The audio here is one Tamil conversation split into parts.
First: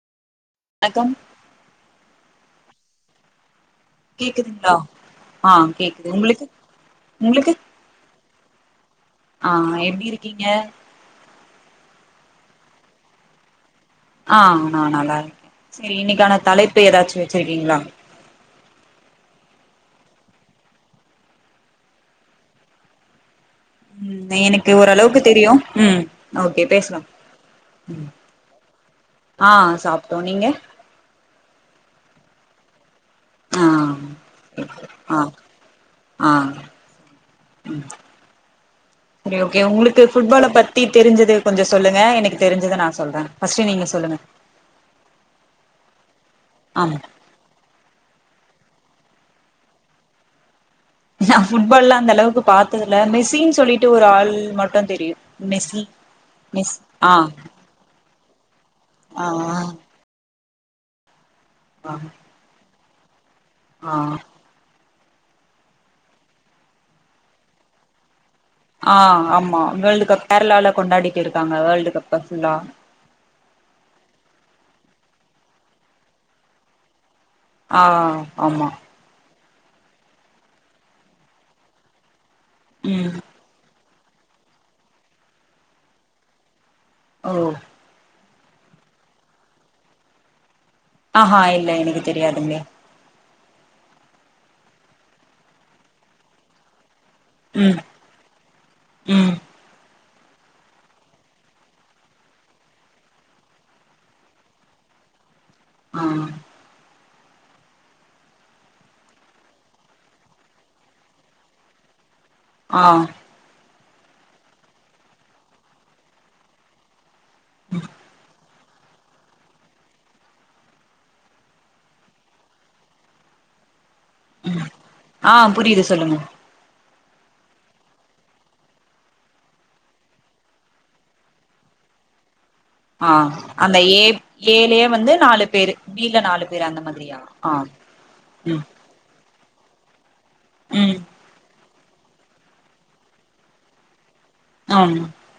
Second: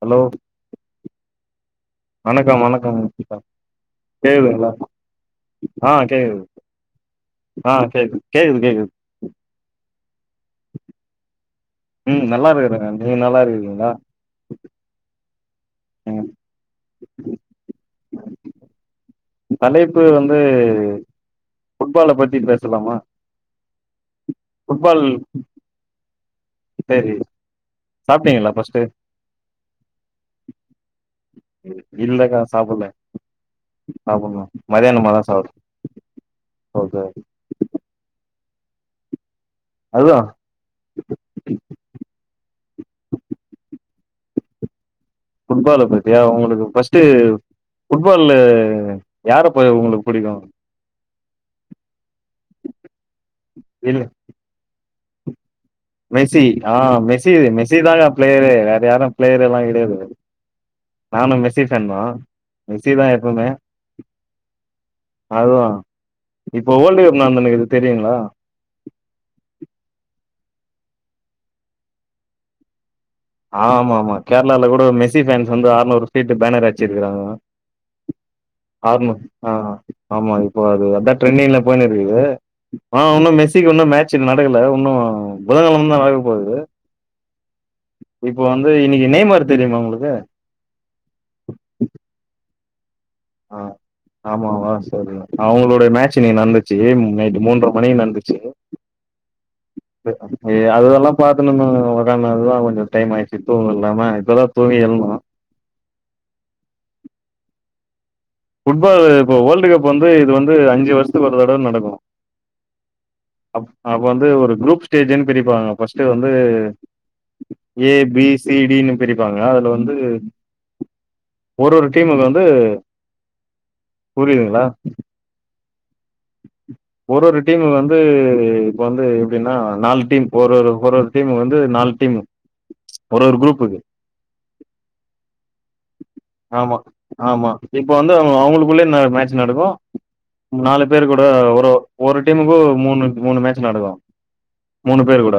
ஹலோ அக்கம் வணக்கோ வணக்கோ [unintelligible] கேலுங்க கேக்குதுங்களா ஆ ஆஹா கேக்குது சேரி உங்களுக்கு ஆஹா சேரி கேக்குது கேக்குது ஆஹாஸ எப்டி இரு க்கீங்க உம் நல்லா இருக்குறங்க நீங்க நல்லா இருக்கீங்களா அஹா நா நல்லா இருக் சேரி ம் இன்னைக்கான தலைப்பு ஏதாச்சு வெச்சிருக்கீங்களா தலைப்பு வந்து ஃபுட்பால பத்தி பேசுலாமா எனக்கு ஓரளவுக்கு தெரியு ம் ஓக்கே பேசலா சரி சாப்ட்டீங்களா ஃபர்ஸ்ட்டு ஆஹா சாப்புட்டோ நீங்க சாப்புல்ல ஆ நா கொஞ்சோ மதியானமதா ஆ சாப் ஆ ஓக்கே ஓகே சேரி ஓகே உங்குளுக்கு அதுதா ஃபுட்பால பத்தி தெரிஞ்சது கொஞ்சோ சொல்லுங்க எனக்கு தெரிஞ்சத நா சொல்றே பஸ்ட்டு நீங்க சொல்லுங்க ஃபுட்பால பத் ஏ உங்களுக்கு ஆமா பஸ்ட்டு ஃபுட் ப்பால யார போ உங்களுக்கு புடிக்கு நா ஃபுட்பால்லா அந்தளவுக் கு பாத்ததுல மிசின் சொல்லிட்டு ஒர் ஆள் மட்டு தெரியு மெஸ்ஸி மெசி மிஸ் ஆஹ் ஆ மெசி மெசி தாங்க பிளேயரே [inaudible] யாரு ஆ பிளேயர் எல்லா கிடையாது நானும் மெஸ்ஸி ஃபேன்தா மெசித [unintelligible] ஆஹ் அது இப்போ வேர்ல்டு கப் நடந்தனுக்கு தெரியுங்களா ஆஹ் ஆமா வேர்ல்டு கப் கேரளால கொண்டாடிட்டு இருக்காங்க வேர்ல்டு கப்பு ஃபுல்லா ஆ ஆமா ஆமா கேரளாலல கூட மெஸ்சி பேரன்ஸ் வந்து அறுநூறு பேனர் அச்சிருக்கறாங்கலா ஆஹ் ஆமா ஆஹ் ஆமா இப்போ அது அதா ட்ரெண்டிஙல்ல போயுனுஇருக்குது ஆஹ ம் ஒன்னு மேசிக்கு ஒன்னு மேட் ச்சு நடக்கல இன்னு புதன்கழம தா நடக்க போகுது ஓ இப்போ வந்து இன்னைக்கு நேம்ரு தெரியுமா உங்களுக்கு ஆஹா இல்ல எனக்கு தெரியாதுங்க ஆஹ் ஆமாமா சரி அவங்களோட மேட்ச் நீ நடந்துச்சு நைட்டு ம் மூன்ரைமணி நந்துச்சு ம் அதெல்லா பாரத்துணுனு உணதுதா கொஞ்சோ டைம் ஆயிடுச்சு தூங்க இல்லாம இப்பெல்லா தூங்கி எழுந்தோ ஆஹ் ஃபுட்பால் இப்போ வேர்ல்டு் கப் வந்து இது வந்து அஞ்சு வருஷத்துக்கு ஒரு தடவ நடக்கு ஆஹ் அப்ப வந்து ஒரு குரூப் ஸ்டேஜ்ன்னு பிரிப்பாங்க பஸ்ட் வந்து ஏ பீச சி டினு பிரிப்பாங்க அதுல வந்து ஒரு ஒரு டீமுக்கு வந்து உம் புரியுதுங்களா ஆ புரியுது சொல்லுங்க ஒரு ஒரு டீமு வந்து இப்ப வந்து எப்படின்னா நாலு டீம் ஒரு ஒரு ஒரு ஒரு டீமு வந்து நாலு டீமு ஆஹ் அந்த ஏ ஏலயே வந்து நாலு பேரு பீல நாலு பேரு ஆமா அந்த மாதிரியா ஆமா ஆஹ் இப்ப வந்து அவங்க உம் அவங்களுக்குள்ளே மேட்ச் நடக்கு முன்னாலு பேரு கூட ஒரு ஒ ஒரு டீமுக்கு மூணு மூணு மேட்ச் நடக்கு ஆம் மூணு பேர் கூட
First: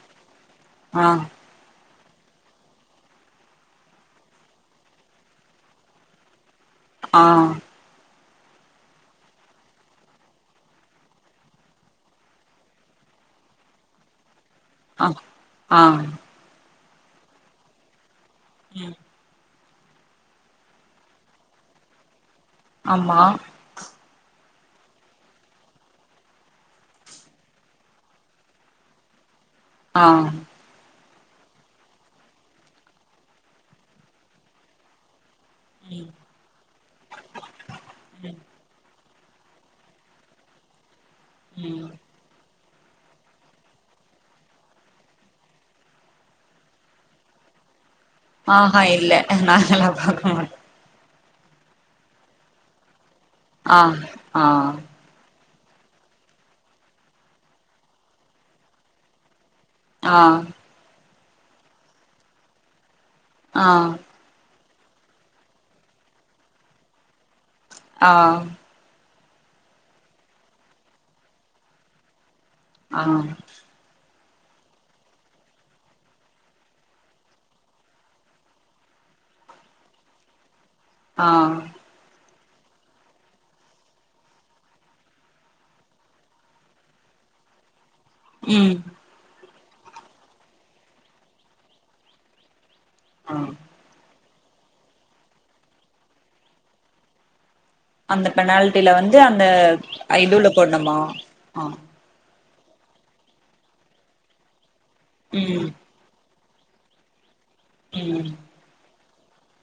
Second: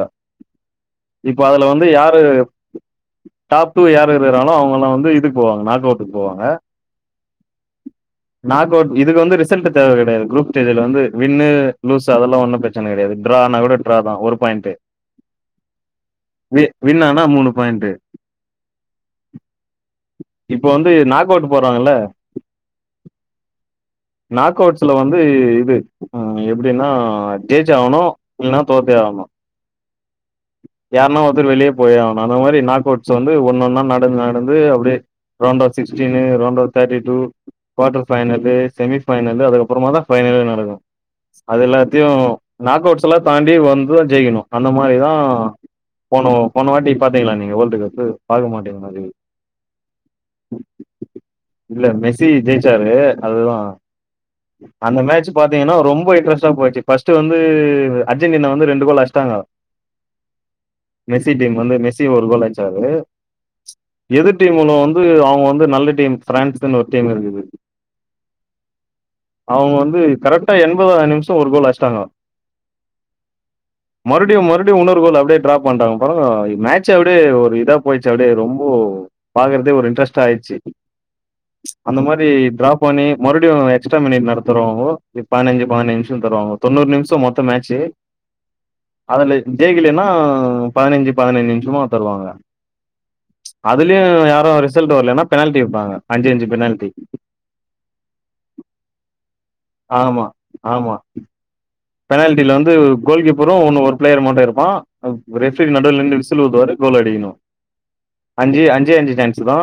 ஆ இப்ப அதுல வந்து யார் து டாப் டூ யார் இருக்குறாங்ளோ அவங்கல்லா வந்து இதுக்கு போவாங்க நாக் அவுட்டுக்கு போவாங்க ஆ நாக் அவுட் இதுக்கு வந்து ரிசல்ட் தேவ கெடையாது குரூப் ஸ்டேஜ்ல வந்து வின் லூஸ் அதெல்லா ஒன்னும் பிரச்சன கெடையாது. ட்ரான்னா கூட ட்ராதா ஒரு பாயிண்ட்டு அவ ஆஹ் வின்னானா மூணு பாயிண்டு ம் இப்போ வந்து நாக் அவுட் போட்றாங்கல்ல ஆமா நாக் அவுட்ஸ்ல வந் து இது அ எப்டின்னா ஜெயிச்சே ஆவணு இல்லன்னா தோத்தே ஆவணு ஆஹ் யார்னா ஒருத்தர் வெளிய போயே ஆவணு அந்த மாரி நாக் அவுட்ஸ் வந்து ஒன்னொன்னா நடந்து நடந்து அப்டியே ரவுண்ட் ஆஃப் ம் சிக்ஸ்டீனு ரவுண்ட் ஆஃப் தேட்டி டூ கோட்டர் ம் ஃபைனலு செமி ஃபைனலு அதுக்கப்பறமா தா ஃபைனலே நடக்கு அது ம் எல்லாத்தையு நாக் அவுட்ஸ்ல்லா தாண்டி வந்து தா ஜெயிக்கணு அந்த மாரி தா போன போன வாட்டி பாத்தீங்களா நீங்க வோல்டு கப் ஆஹ் ஆஹ் இல்ல நால்லா பாக்க மாட் இல்ல மெஸி ஜெயிச்சாரு ஆஹ் ஆஹ் மேட்சு பாத்தீங்கன்னா ரொம்ப இன்ட்ரஸ்ட்டா போயிச்சு ஃபஸ்ட்டு வந்து அர்ஜென்டினா வந்து ரெண்டு கோல் அட்ஸ்ட்டாங்க ஆஹ் மெஸ்ஸி டீம் வந்து மெஸ்ஸி ஒரு கோல் அட்ச்சாரு ஆ எதிர் டீம் ஒன்னு வந் து அவங்க வந்து நல்ல டீம் ஃப்ரான்ஸுன் ஒரு டீம் இருக்குது ஆஹ் அவங்க வந்து கரெக்ட்டா எண்பதாவ்து நிம்ஷோ ஒரு கோல் அட்ஸ்ட்டாங்க ஆஹ் மறுப்டியு மறுப்டியு உன்னோரு கோல் அப்டியே ட்ரா பண்ட்டாங்க பாருங்க மேட்ச்சு அப்டியே ஒரு இதா போயிச்சு அப்டியே ரொம்ப பாக்கறதே ஒரு இன்ட்ரெஸ்ட்டாயிட்ச்சி ஆ அந்த மாரி ட்ராப் பண்ணி மறுடியும் எக்ச்ட்ரா மினிட் தருவாங்க பதினஞ்சு பதின்ச நிமிஷம் தருவாங்க தொண்ணூறு நிமிஷம் மொத்தம் மேச்சு உம் ஜெயிக்கலன்னா பதினைஞ்சு பதினைந்து நிமிஷுமா தருவாங்க ஆ அதுலயு ரிசல்ட் வரலன்னா பெனால்ட்டி வப்பாங்க அஞ்சு அஞ்சு பெனால்ட்டி அந்த பெனால்ட்டில வந்து அந்த ஆமா ஐடுள்ள ஆமா போடணுமா ஆஹ் பெனால்டில வந்து கோல் கீப்பரும் ஒன்னு ஒரு பிளேயர் மட்டும் இருப்பான் அ ரெஃப்ரி ம் ந நடல சொல்லுவது வர கோல் அடிக்கணும் ம் அஞ்சு அஞ்சே அஞ்சு ரண்ட்ஸ் தா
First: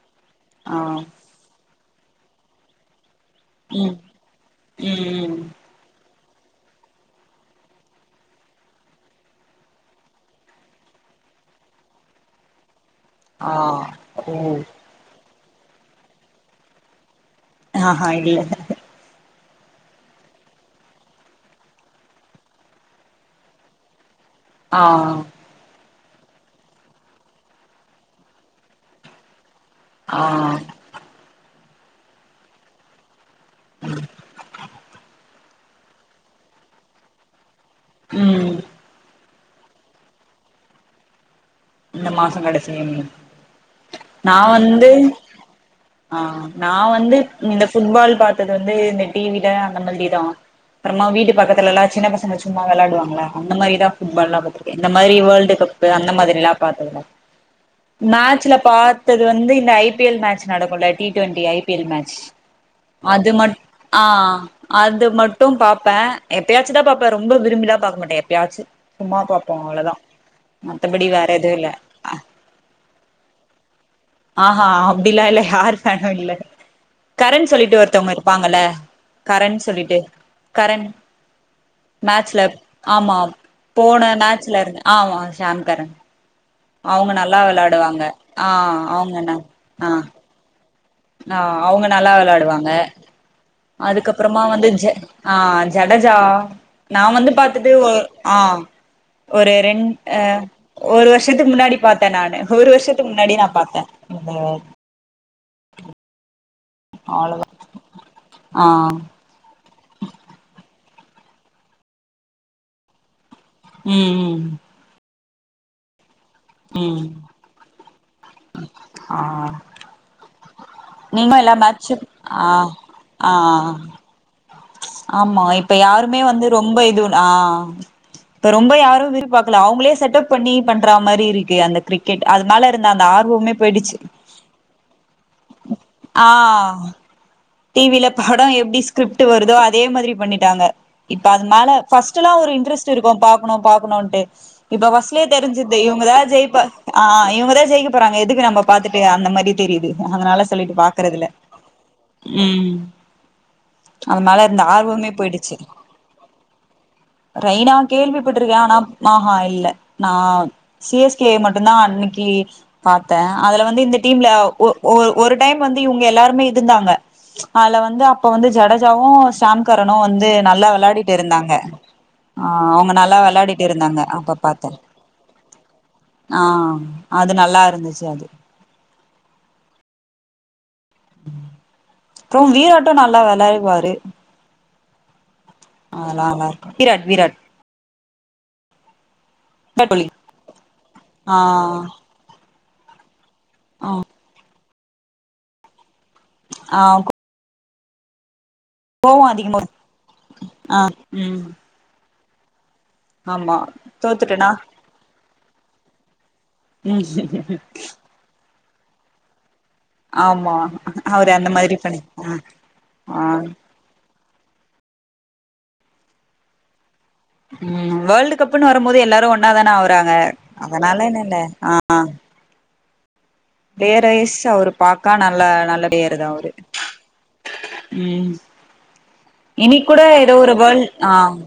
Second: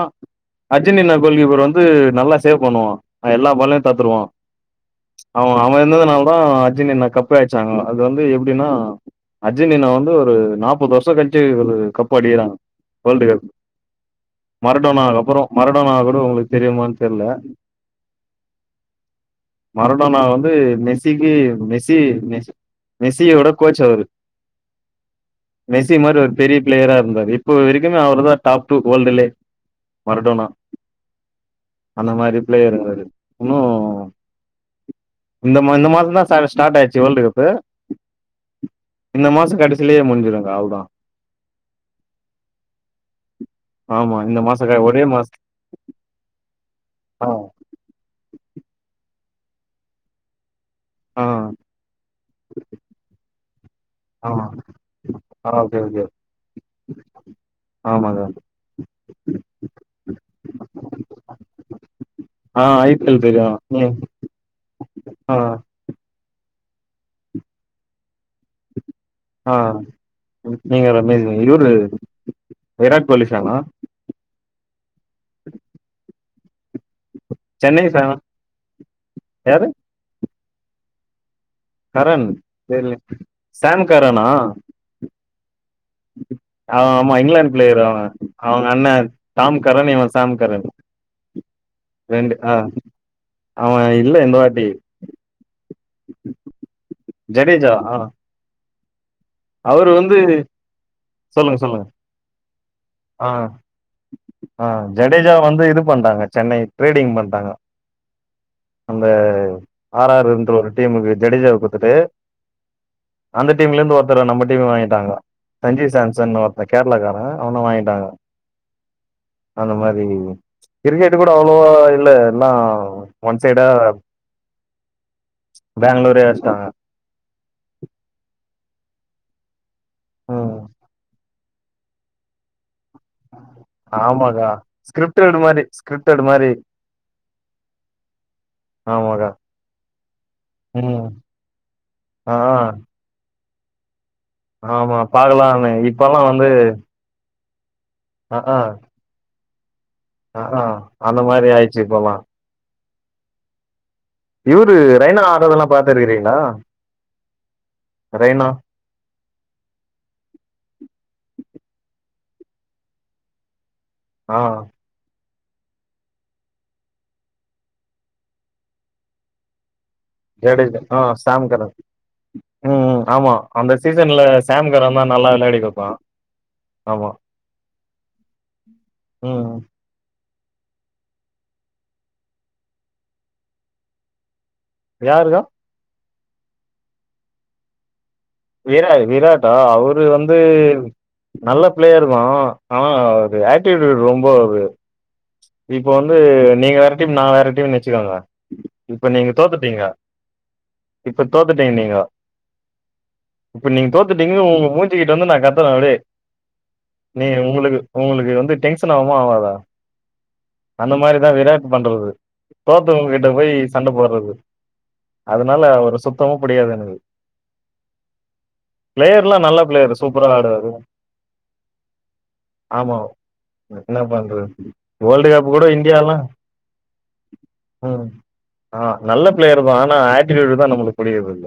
ஆ அஜனின்ன கோல் கிப்பர் ஓன் இது நல்லா சேவ் பண்ணுவா எல்லா பால்லையு ம் ம் தோத்துருவான் ம் அவன் அவன் இருந்ததுனா அ அஜுன் என்ன கப்பு அயச்சாங்க அது வந்து எப்படின்னா அர்ஜென்டினா வந்து ஒரு நாப்பது வருஷம் கழிச்சி ஒரு கப்பு அடிக்கிறாங்க வேர்ல்டு கப் ஆ ஓ மரடோனாக்கு அப்றம் மரடோனா கூட உங்களுக்கு தெரியுமான்னு தெரில ஆஹா இல்ல மரடோனா வந்து மெஸ்ஸிக்கு மெஸ் மெஷி மெஷி மெஸியோட கோச் அவரு ஆஹ் மெஷி மாரி ஒரு பெரிய பிளேயரா இருந்தாரு இப்போ வரைக்குமே அவர் தான் டாப் டூ வேல்டுலே ஆஹ் அந்த மாரி பிளயரு அவரு இன்னு உம் இந்த மா இந்த மாசம் தான் [unintelligible] ஸ்டார்ட் ஆயிச்சு வேர்ல்ட் கப்பு உம் இந்த மாசம் கடைசிலயே முடிஞ்சுருங்க்க அவளதா இந்த மாசம் கடைசிய ஆமா இந்த நான் மாச க வந்து ஒரே மாச ஆஹ் நான் வந்து ஆ இந்த புட்பால் பாத்து தது வந்து இந்த டி வில அந்த மாதிரி தான் அப்புறமா ஆ வீடு பக்கத்துலல்லாம் சின்ன பசங்க சும்மா விளையாடுவாங்கயில்ல அந்த மாதிரி தான் ஆமா புட்பால்லாம் பாத்திருக்கன் இந்த மாதிரி ஆ வேர்ல்டு ஓகே கப்பு ஓகே அந்த மாதிரிலாம் ஆமாங்க மேட்சல பாத்தது வந்து இந்த ஐ பி எல் மேட்ச் நடக்கும்ல T twenty I P L மேட்ச ஆ ஐ பி எல் அது தெரியு மட்டும் ம் ஆஹ் அது ஆ மட்டு பாப்பே எப் எப்பயாச்சு தா பாப்பேன் ரொம்ப விரும்பிலா பாக்கமாட்டே எப்பயாச்சு சும்மா பாப்போ ஆ அவ்ளோதா நீங்க மத்தபடி ரமேஷ் வேற தெரில இவரு ஆ விராட் கோலி ஃபேனா ஆஹா அப்டிலா இல்ல யாரு பேனோ இல்ல கரண் சொல்லிட்டு சென்னை ஒருத்தங்க ஃபேனா இருப்பாங்கல்ல கரண் யாரு சொல்லிட்டு கரண் கரண் மேட்சுல தெர்ல ஆமாம் சாம் போன கரனா மேட்சுல இருந் ஆமா சாம்கரண் ஆமா இங்கிலாந்து பிளேயர் அவன் ஆ அவுங்க அண்ண அவங்கனா ஆ தாம்கரண் இவன் சாம்கரண் ஆ அவங்க நல்லா விளையாடுவாங்க அவ இல்ல இந்த அதுக்கப்பறமா வாட்டி வந்து ஜ ஆ ஜடஜா நான் வந்து பாத்துட்டு ஒரு ஆ ஒரு ரெண் அவரு வந்து அ ஒரு வருஷத்துக்கு சொல்லுங்க முன்னாடி சொல்லுங்க பார்த்தேன் நானு ஒரு வருஷத்துக்கு முன்னாடியே நான் பார்த்தேன் இந்த டேஜாவ வந்து இது பண்றாங்க சென்னை ட்ரீடிங் அவ்ளோதா பண்ட்டாங்க ஆ அந்த ஆறாற் இருந்து ஒரு டீமுக்கு ஜடேஜாவ கொடுத்துட்டு அந்த டீம்ல இருந்து ஒருத் ம் பெற நம்ம ம் டீம்ம வாங்கிட்டாங்க சஞ்சீவ் சாம்ஸ் சன் ஒருத்த ம் கேரளகாரே அவன வாங்கிட்டாங்க ஆ அந்த மாறி கிரிக்கெட் கூட நீங்களு எல்லா அவ்ளோவா மேட்சு இல்ல ஆ எல்லா ஆ ஒன் சைடா ஆமா இப்ப யாருமே பெங்களூரே வந்து அடிச்சிட்டாங்க ரொம்ப இதுன் ஆ ரொம்ப யாரும் எதிர் பாக்கல அவுங்களே செட்டப் பண்ணி ம் பண்றா மாறி இருக் டி அந்த கிரிக்கெட் அதுனால ந்த அந்த ஆர்வமே போய்டுச்சு ஆமாக்கா ஸ்கிரிப்டட் மாரி ஸ்கிரிப்டட் ஆ மாரி டிவில பட எப்படி ஸ்கிரிப்ட் ஆமாக்கா வருதோ அதே மாதிரி பண்ணிட்டாங்க ம் இப்ப அதுமேல பஸ்ட்லா ஆ ஒரு இன்ட்ரெஸ்ட் இருக்கு பாக்கணு பாக்கணுன்ட்டு இப்ப ஆமா வஸ்லய பாக்கலான்னு தெரிஞ்சது இப்பல்லா இவங்கதான் வந்து ஜெயிப்ப ஆ இவங்க பிரஜயம் [unintelligible] ங்க ஆ எதுக்கு ஆ நம்ம பாத்துட்டு அந்த மாதிரி தெரியுது அதனால ஆ சொல்லிட்டு அந்த பாக்குறதுல மாதிரி ஆயிருச்சு இப்பல்லாம் ம் அது மேல இருந்த இவரு ஆர்வமே ரெய்னா போயிடுச்சு ஆடுறதெல்லா பாத்துருக்கிறீங்களா ரெய்னா ரெய்னா கேள்விப்பட்ருக்கேன் ஆனா ம் ஆ இல்ல நான் சிஎஸ்கே மட்டு நான் அன்னைக்கு பாத்தேன் அதுல வந்து இனி இந்த டீம்ல ஆ ஒ ஒரு ஒரு டைம் வந்து இவங்க எல்லாருமே இருந்தாங்க அதுல வந்து அப்ப வந்து ஜடஜாவும் சாம்கர் வந்து நல்லா ஜடேஜா ஆ விளையாடிட்டு சாம் இருந்தாங்க கரன் ஆ ம் அவங்க ம், நல்லா ஆமா விளையாடிட்டு அந்த இருந்தாங்க சீசன்ல அப்ப பாத்தே சாம் கரன் தா நல்லா விளையாடி குடுப்பா ஆ ஆமா அது நல்லா இருந்துச்சு அது ம் அப்புறம் வீராட்டும் நல்லா விளையாடுவாரு யாருக்கா ஆ ந நல்லா இருக்கும் விராட் விராட் விர் விராட்டா அவரு கோலி வந்து ஆ நல்ல பிளேயரு தான் ஆனா ஆக்டிவிட்டி ஆ ரொம்ப ஒரு ம் இப்ப வந்து நீங்க ஆ வேற டீம் நான் வேற டீம் வச்சு வச்சுக்கங்க இப்ப கோவோ நீங்க அதிகமா தோத்துட்டீங்க ஆ இப்ப ம் தோத்துட்டீங்க நீங்க ஆமா இப்ப நீங்க தோத்துட்டீங்கு தோத்துட்டனா உங்க மூஞ்சுிக்கிட்டு வந்து நான் கத்த அட [unintelligible] நீ ம் உங்களுக்கு உங்களுக்கு வந்துட்டேன் னமா [unintelligible] ஆகாதா ஆமா அந்த அவரு மாதிரிதான் அந்த விராட்டு மாதிரி பண்ணி பண்றது ஆ தோத்தவங்க ஆ கிட்ட போய் சண்ட போடுறது அதனால அவர சுத்தமா புடிக்காது எனக்கு உம் வேர்ல்டு கப்புன்னு வரும் போது எல்லாரும் பிளேயர்லாம் ஒண்ணா நல்ல தானே பிளேயர் வர்றாங்க சூப்பரா ஆடுவாரு. அதனால என்னங்க இ ஆ ஆமா என்ன பேர் வயசு பண்றது? அவரு பாக்க வேர்ல்டு நல்லா கப் கூட நல்ல பேரு இந்தியாலாம் தான் அவருக்கு ம். ஆ நல்ல பிளேயர் தான் இன்னிக்கு ஆனா கூட ஏதோ ஒரு ஆட்டிடியூடு தான் வேல்ட நம்மளுக்கு ஆ புடிக்கிறது இல்ல.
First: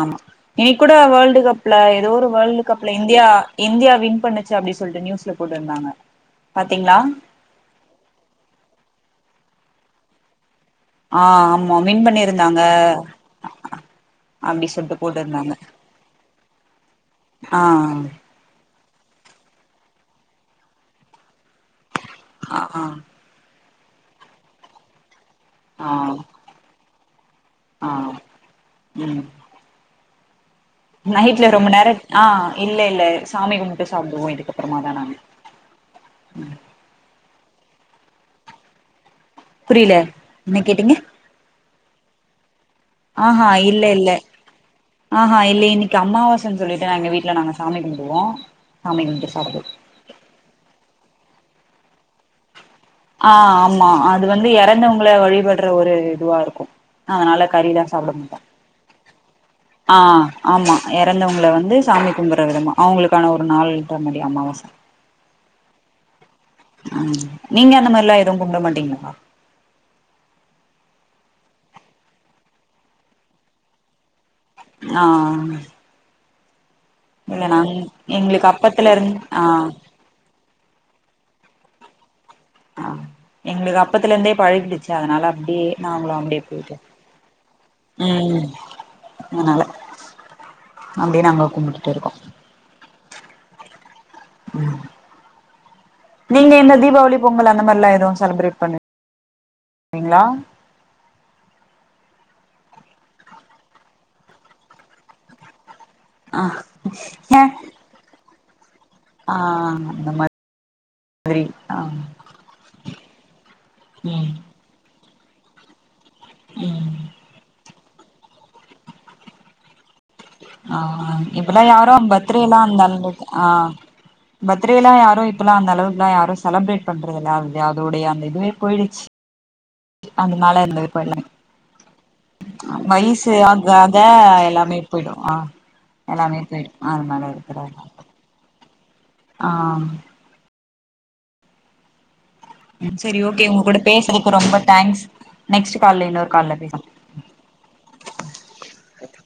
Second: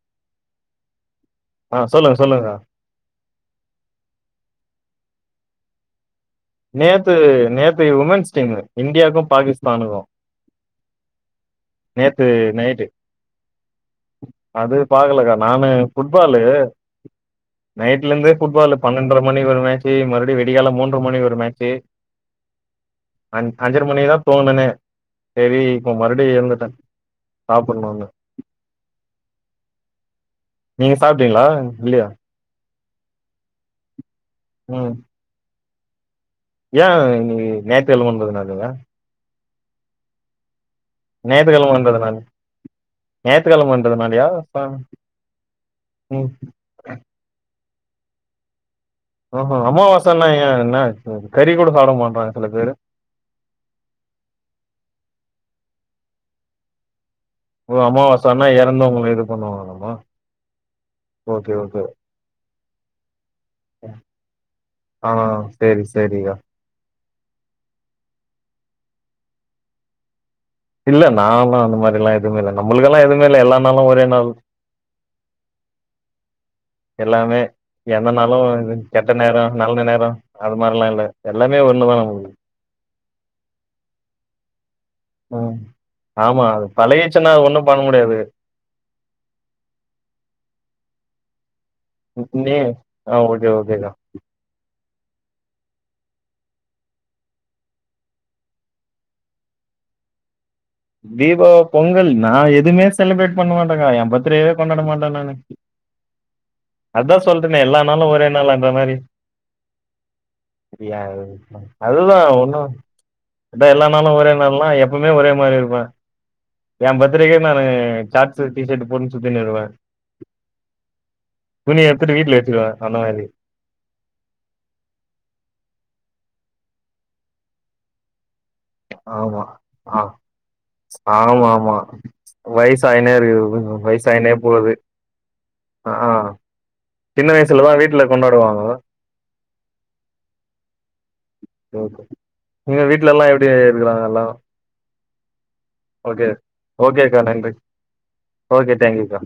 ஆமா இன்னிக்கு கூட வேர்ல்டு கப்ல ஆ ஏதோ சொல்லுங்க ஒரு சொல்லுங்க. வேர்ல்டு கப்ல இந்தியா இந்தியா வின் பண்ணுச்சு அப்டின்னு சொல்லிட்டு நியூஸ்ல போட்டு [unintelligible] நேத்து நேத்து உமன்ஸ் டீமு இண்டியாக்கு பாகிஸ் தானுக்கு ஆ ஆமா வின் நேத்து பண்ணிருந்தாங்க நைட்டு அப்டி அது சொல்ட்டு பாக்கலக்கா போட்டுருந்தாங்க நானு ஃபுட்பாலு ஆ நைட்டுலருந்து ஃபுட்பாலு பன்னென்ர மணி வர மேட்சு மறுபடி வெடிகால மூன்ர மணி வ ர மேச்சு ஆஹ் ஆஹ் அஞ்சர மணி தா தோணுனே சரி இப்போ மறுபடியு இருந்துட்டே ஆஹ் உம் நீங்க சாப்பிட்டீங்களா? நைட்ல ரொம்ப நேரோ இல்லையா? ஆஹ் இல்ல இல்லே சாமி கும்ட்டு சாப் பிடுவோ இதுக்கப்புறமா நானு ஏ [unintelligible] புரியல என்ன கேட்டீங்க நேத்து கிழம வந்நதுனாலயா ஆஹ்ஹா இல்ல இல்ல ஆஹ்ஹா இல்ல இன்னிக்கு ம். அமாவாசன் சொல்லிட்டு எங்க வீட்டுல நாங்க சாமி கும் பிடுவோ ஓஹோ அமாவாசன ஏ என்ன கறி கூட சாப்ட மாட்றாங்க சில பேரு ஆஹ் ஆமா அது வந்து இறந்தவங்கள வழிபடுற ஒரு இதுவா இருக்கு அதனால ஓ கறில்லா சாப்பிட மாட்டே அமாவாசன்னா எறந்தவங்கள இது பண்ணுவாங்களாமா ஆஹ் ஆமா இறந்தவங்கள ஓகே வந்து ஓகே சாமி கும்புட்ற விதமா அவங்களுக்கான ஒரு நாள்ன்ற மாரி அமாவச ஆ சேரி சேரிக்கா உம் நீங்க அந்த மாரிலா எது கும்பிட மாட்டீங்களப்பா இல்ல நாலா அந்த மாரில்லா எது இல்ல நம்மளுக்கெல்லா எதும இல்ல எல்லா நாளு ஒரே நாள் ஆஹ் எல்லாமே எந்த நாளு எங்களுக்கு இதுன் அப்பத்துல இருந் கெட்ட ஆ நேரோ நல்ல நேரோ அது மாரில்லா இல்ல எல்லாமே ஒண்ணு தா நமக்கு ஆ எங்களுக்கு அப்பத்துல இருந்தே பழகிடுச்சு அதனால ம் அப்படியே நாங்களு அப்படியே ஆமா அது போயிட்டே பழகிச்சுன்னா அது ஒண்ணு பண்ண முடியாது உம் அதனால அப்டியே நாங்க கும்புட்டு [unintelligible] ஆஹ் ஓகே ஓகேக்கா நீங்க இந்த தீபாவளி பொங்கல் அந்த மாரிலா எதுவு செலிப்ரேட் பண் ணீங்களா தீபோ பொங்கல் நா எதுமே செலிப்ரேட் பண்ண மாட்டங்கா எ பர்த்டேவே கொண்டாட மாட்டே நானு ஆ அதா ஏ சொல்றனே எல்லா நாலு ஒரே நாலா அந்த மாரி ஆ அந்த மாதிரி [unintelligible] ஆ அதுதா ஒன்னு விட்டா எல்லா நாளு ம் ஒரே நாள்ன்னா எப் எப்பவுமே ஒரே மாதிரி இருக்கும் வா ம் என் பர்த்தடேக்கு நானு சாட்ஸ் டிஷர்ட்டு போட்டுன்னு சுத்திட்டு இருப்பேன் ஆஹ் இப்பல்லாம் யாரோ வீட்ல பர்த்டேலாம் வச்சிருவே அந்த மாரி அளவுக்கு ஹா பர்த்டேலாம் யாரும் இப்பல்லாம் அந்த அளவுக்கு எல்லாம் யாரும் செலப்ரேட் பண்றதுல்லாம் அதோடைய அந்த இதுவே போயிடுச்சு ஆமாம் ஆஹ் அதனால இந்த இப்ப எல்லா ஆமா ஆமா வயசாயினே வயசு ஆக இருக்கு ஆக வயசாயினே போகுது எல்லாமே போயிடு ஆ ஆஹ் ஆஹ் எல்லாமே போயிடு அதனால சின்ன வயசுலதான் வீட்டுல கொண்டாடுவாங்க ஆஹ் ஓகே நீங்க வீட்டுல சரி எல்லாம் எப்படி ஓகே உங்க கூட இருக்கறாங்க எல்லாம் பேசுறதுக்கு ரொம்ப தேங்க்ஸ் நெக்ஸ்ட் கால்ல ஓகே இன்னொரு கால்ல பேசலா ஓகேக்கா நன்றி ஓகே டேங்க்யூக்கா